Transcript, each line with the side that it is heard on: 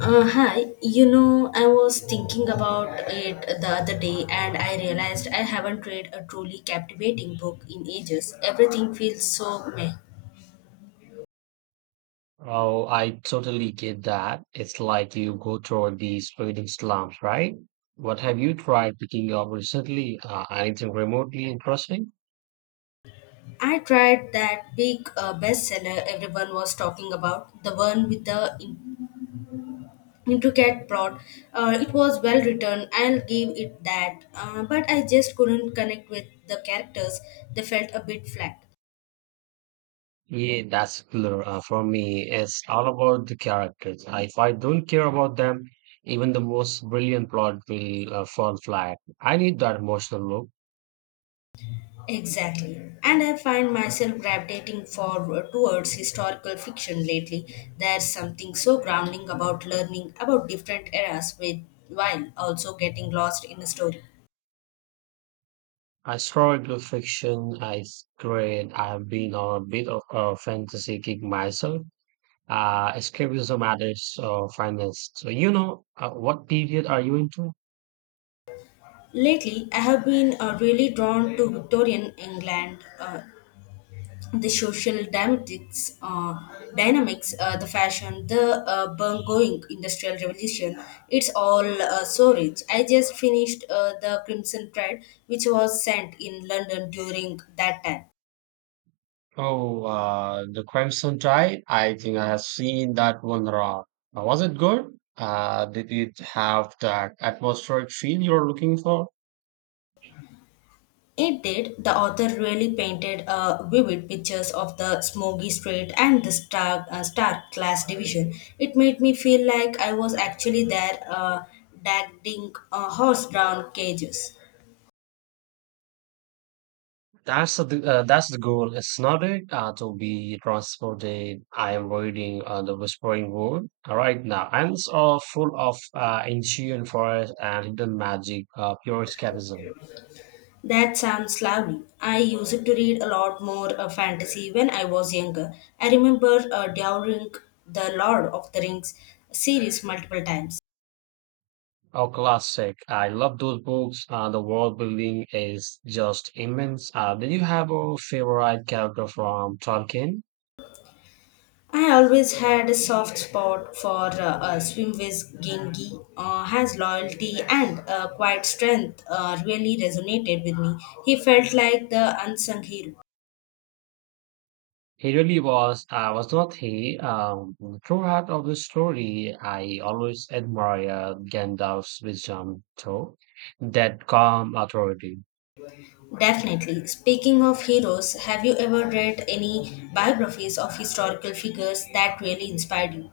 left: Hi, you know, I was thinking about it the other day and I realized I haven't read a truly captivating book in ages. Everything feels so meh.
right: Oh, I totally get that. It's like you go through these reading slumps, right? What have you tried picking up recently? Anything remotely interesting?
left: I tried that big bestseller everyone was talking about, the one with the intricate plot. It was well written, I'll give it that, but I just couldn't connect with the characters. They felt a bit flat.
right: Yeah, that's clear. For me, it's all about the characters. If I don't care about them, even the most brilliant plot will fall flat. I need that emotional look.
left: Exactly. And I find myself gravitating forward towards historical fiction lately. There's something so grounding about learning about different eras with, while also getting lost in the story.
right: I struggle with fiction. I grade. I have been on a bit of a fantasy kick myself. Escapism at its finest. So, what period are you into?
left: Lately, I have been really drawn to Victorian England. The social dynamics, the fashion, the ongoing industrial revolution. It's all so rich. I just finished the Crimson Thread, which was sent in London during that time.
right: Oh, the Crimson Tide. I think I have seen that one around. Was it good? Did it have that atmospheric feel you're looking for?
left: It did. The author really painted vivid pictures of the smoky street and the stark, stark class division. It made me feel like I was actually there, dragging horse-drawn cages.
right: That's the goal. It's not it to be transported. I am reading the Whispering Wood right now, and it's all full of ancient forest and hidden magic, pure escapism.
left: That sounds lovely. I used to read a lot more fantasy when I was younger. I remember devouring the Lord of the Rings series multiple times.
right: Oh, classic! I love those books. The world building is just immense. Did you have a favorite character from Tolkien?
left: I always had a soft spot for Swimwiz Gengi. His loyalty and quiet strength really resonated with me. He felt like the unsung hero.
right: He really was. I was not he. Throughout of the story, I always admire Gandalf's wisdom, though, that calm authority.
left: Definitely. Speaking of heroes, have you ever read any biographies of historical figures that really inspired you?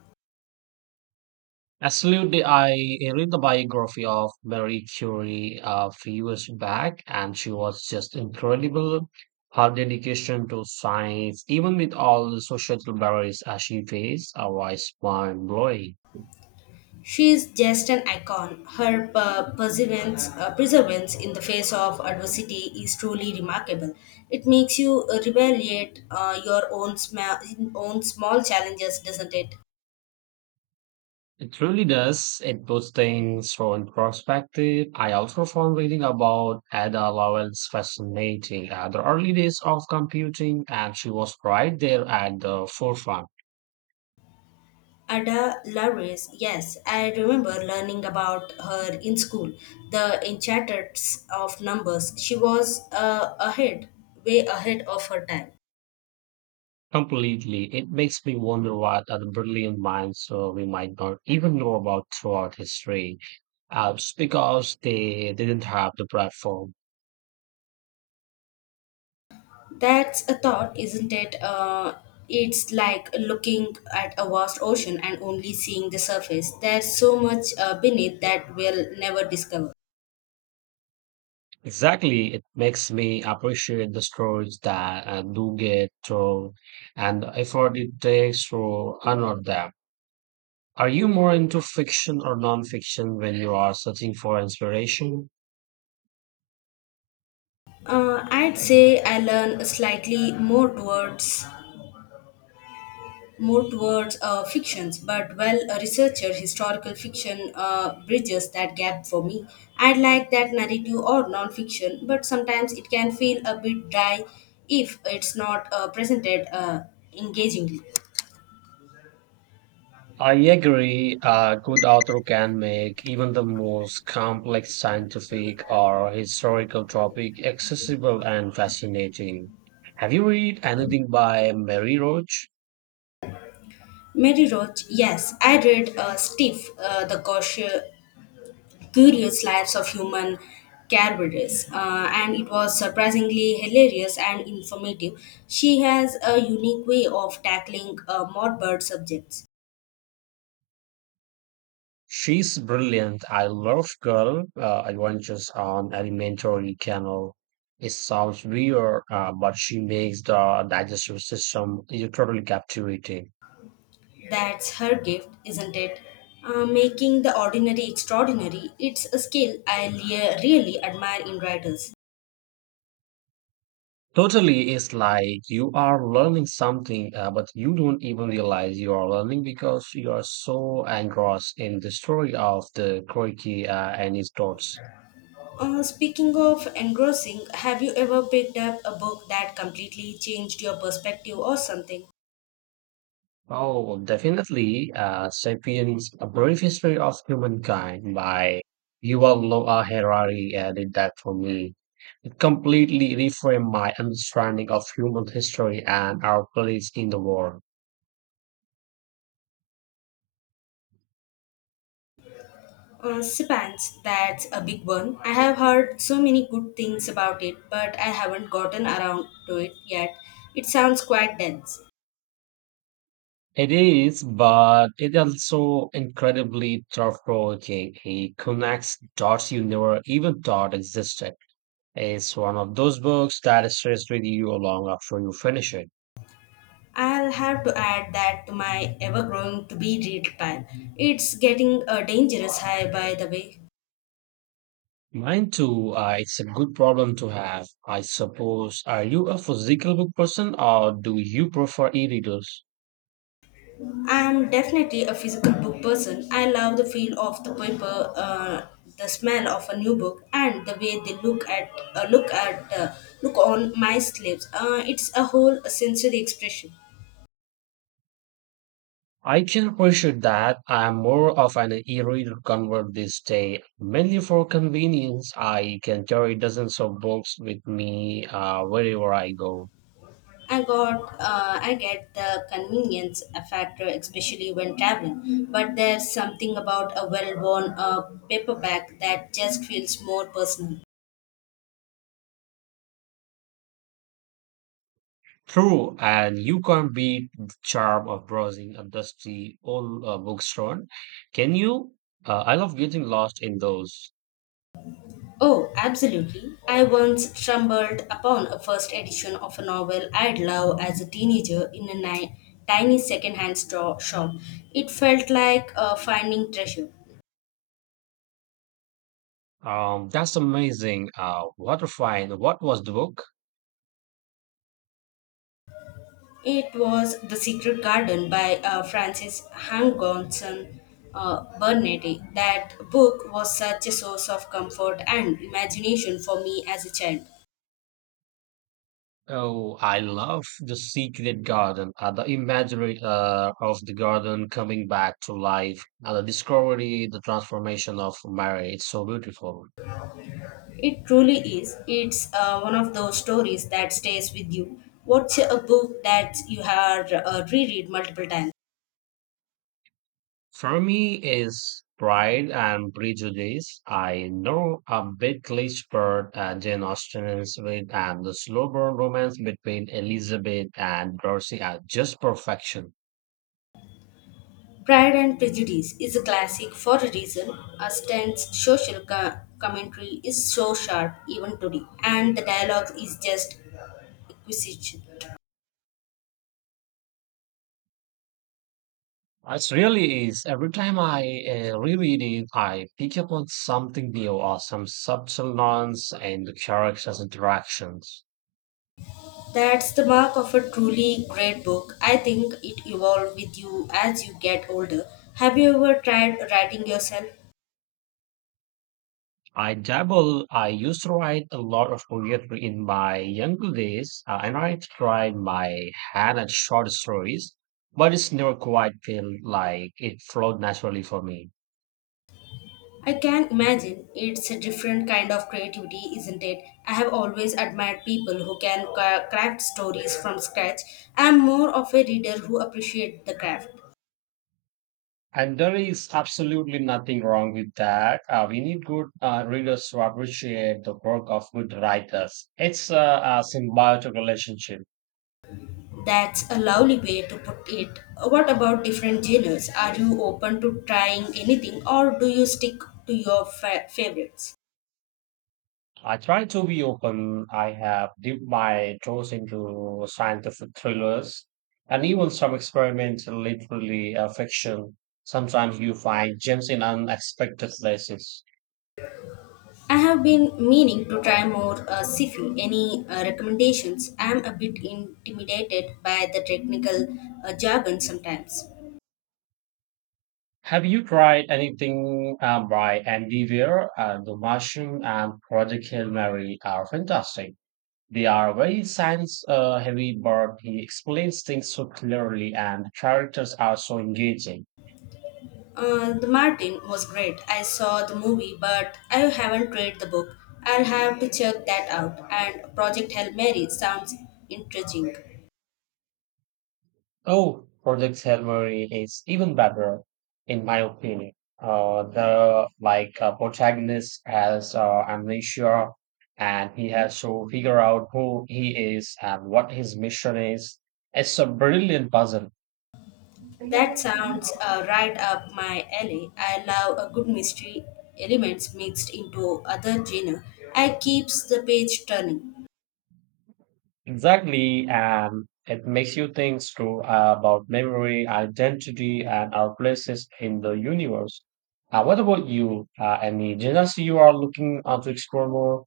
right: Absolutely, I read the biography of Marie Curie a few years back, and she was just incredible. Her dedication to science, even with all the social barriers as she faced, was mind blowing.
left: She is just an icon. Her perseverance, perseverance in the face of adversity is truly remarkable. It makes you reevaluate your own, own small challenges, doesn't it?
right: It truly does. It puts things so in perspective. I also found reading about Ada Lovelace fascinating. At the early days of computing, and she was right there at the forefront.
left: Ada Lovelace, yes, I remember learning about her in school, the enchanters of numbers. She was ahead, way ahead of her time.
right: Completely. It makes me wonder what other brilliant minds we might not even know about throughout history. It's because they didn't have the platform.
left: That's a thought, isn't it? It's like looking at a vast ocean and only seeing the surface. There's so much beneath that we'll never discover.
right: Exactly. It makes me appreciate the stories that I do get told and the effort it takes to honor them. Are you more into fiction or nonfiction when you are searching for inspiration?
left: I'd say I learn slightly more towards fictions, but well, a researcher, historical fiction bridges that gap for me. I'd like that narrative or non-fiction, but sometimes it can feel a bit dry if it's not presented engagingly.
right: I agree. A good author can make even the most complex scientific or historical topic accessible and fascinating. Have you read anything by Mary Roach?
left: Mary Roach, yes, I read Stiff, The Cautious, Curious Lives of Human Caribous, and it was surprisingly hilarious and informative. She has a unique way of tackling morbid subjects.
right: She's brilliant. I love Girl Adventures on Elementary Canal. It sounds weird, but she makes the digestive system totally captivating.
left: That's her gift, isn't it? Making the ordinary extraordinary. It's a skill I really admire in writers.
right: Totally, it's like you are learning something, but you don't even realize you are learning because you are so engrossed in the story of the Croiki and his thoughts.
left: Speaking of engrossing, have you ever picked up a book that completely changed your perspective or something?
right: Oh, definitely, *Sapiens: A Brief History of Humankind* by Yuval Noah Harari did that for me. It completely reframed my understanding of human history and our place in the world.
left: Spans, that's a big one. I have heard so many good things about it, but I haven't gotten around to it yet. It sounds quite dense.
right: It is, but it also incredibly thought-provoking. It connects dots you never even thought existed. It's one of those books that stays with you long after you finish it.
left: I'll have to add that to my ever growing to be read pile. It's getting a dangerous high, by the way.
right: Mine too. It's a good problem to have, I suppose. Are you a physical book person, or do you prefer e-readers?
left: I'm definitely a physical book person. I love the feel of the paper, the smell of a new book, and the way they look on my sleeves. It's a whole sensory expression.
right: I can appreciate that. I'm more of an e-reader convert this day, mainly for convenience. I can carry dozens of books with me wherever I go.
left: I got I get the convenience factor, especially when traveling. But there's something about a well-worn paperback that just feels more personal.
right: True, and you can't beat the charm of browsing a dusty old bookstore, can you? I love getting lost in those.
left: Oh, absolutely! I once stumbled upon a first edition of a novel I'd love as a teenager in a tiny second-hand store shop. It felt like finding treasure.
right: That's amazing. What a find! What was the book?
left: It was The Secret Garden by Francis Hangonson Burnetti. That book was such a source of comfort and imagination for me as a child.
right: Oh, I love the secret garden, the imagery of the garden coming back to life, and the discovery, the transformation of Mary. It's so beautiful.
left: It truly is. It's one of those stories that stays with you. What's a book that you have reread multiple times?
right: For me, is Pride and Prejudice. I know a bit cliché bird Jane Austen is with, and the slow burn romance between Elizabeth and Darcy are just perfection.
left: Pride and Prejudice is a classic for a reason. Austen's social commentary is so sharp even today, and the dialogue is just exquisite.
right: It really is. Every time I reread it, I pick up on something new or some subtle nuance in the characters' interactions.
left: That's the mark of a truly great book. I think it evolves with you as you get older. Have you ever tried writing yourself?
right: I dabble. I used to write a lot of poetry in my younger days, and I tried my hand at short stories, but it's never quite felt like it flowed naturally for me.
left: I can imagine it's a different kind of creativity, isn't it? I have always admired people who can craft stories from scratch. I'm more of a reader who appreciates the craft.
right: And there is absolutely nothing wrong with that. We need good readers to appreciate the work of good writers. It's a symbiotic relationship.
left: That's a lovely way to put it. What about different genres? Are you open to trying anything or do you stick to your favorites?
right: I try to be open. I have dipped my toes into scientific thrillers and even some experimental literary fiction. Sometimes you find gems in unexpected places.
left: I have been meaning to try more Sifi. Any recommendations? I am a bit intimidated by the technical jargon sometimes.
right: Have you tried anything by Andy Weir? The Martian and Project Hail Mary are fantastic. They are very science heavy, but he explains things so clearly and the characters are so engaging.
left: The Martin was great. I saw the movie, but I haven't read the book. I'll have to check that out. And Project Hail Mary sounds intriguing.
right: Oh, Project Hail Mary is even better, in my opinion. The protagonist has amnesia, and he has to figure out who he is and what his mission is. It's a brilliant puzzle.
left: That sounds right up my alley. I love a good mystery elements mixed into other genre. I keeps the page turning.
right: Exactly, and it makes you think through about memory, identity, and our places in the universe. What about you? Any genres you are looking to explore more?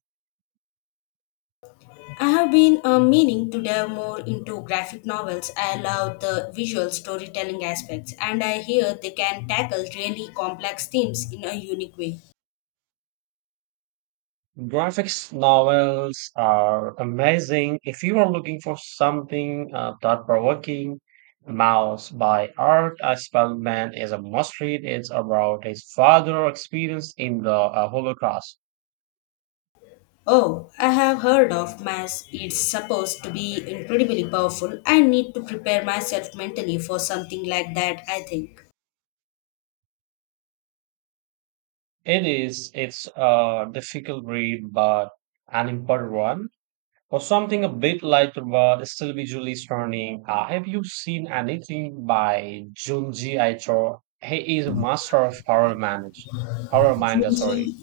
left: I have been meaning to delve more into graphic novels. I love the visual storytelling aspects, and I hear they can tackle really complex themes in a unique way.
right: Graphics novels are amazing. If you are looking for something thought-provoking, Mouse by Art Spellman is a must-read. It's about his father experience in the Holocaust.
left: Oh, I have heard of Mass. It's supposed to be incredibly powerful. I need to prepare myself mentally for something like that, I think.
right: It is. It's a difficult read, but an important one. Or something a bit lighter, but still visually stunning. Have you seen anything by Junji Ito? He is a master of horror manga. Sorry,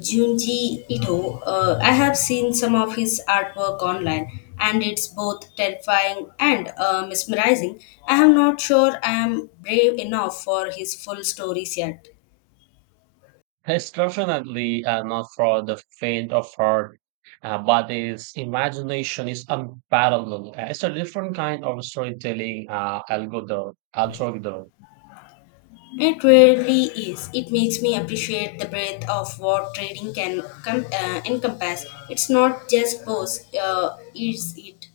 left: Junji Ito, I have seen some of his artwork online and it's both terrifying and mesmerizing. I am not sure I am brave enough for his full stories yet.
right: it's definitely not for the faint of heart, but his imagination is unparalleled. It's a different kind of storytelling Algorithm.
left: It really is. It makes me appreciate the breadth of what trading can encompass. It's not just pose, is it?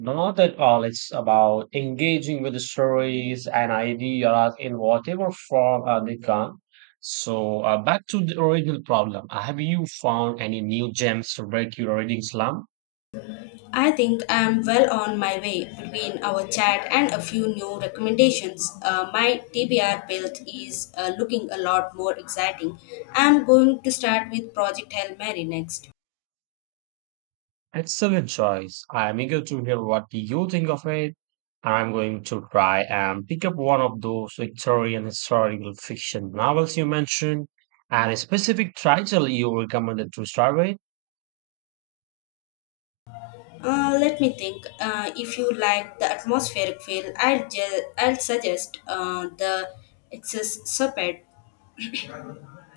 right: Not at all. It's about engaging with the stories and ideas in whatever form they come. So, back to the original problem. Have you found any new gems to break your reading slump?
left: I think I'm well on my way between our chat and a few new recommendations. My TBR build is looking a lot more exciting. I'm going to start with Project Hail Mary next.
right: Excellent choice. I am eager to hear what you think of it, and I'm going to try and pick up one of those Victorian historical fiction novels you mentioned and a specific title you recommended to start with.
left: Let me think. If you like the atmospheric feel, I'll I'll suggest the Excess Serpent,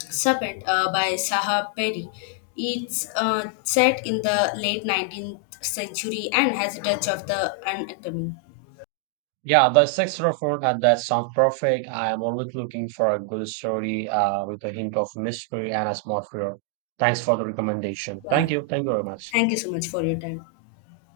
left: Serpent by Saha Perry. It's set in the late 19th century and has a touch of the unacademy.
right: Yeah, the sexual format that sounds perfect. I am always looking for a good story with a hint of mystery and a small fear. Thanks for the recommendation.
left: Yeah.
right: Thank you. Thank you very much.
left: Thank you so much for your time.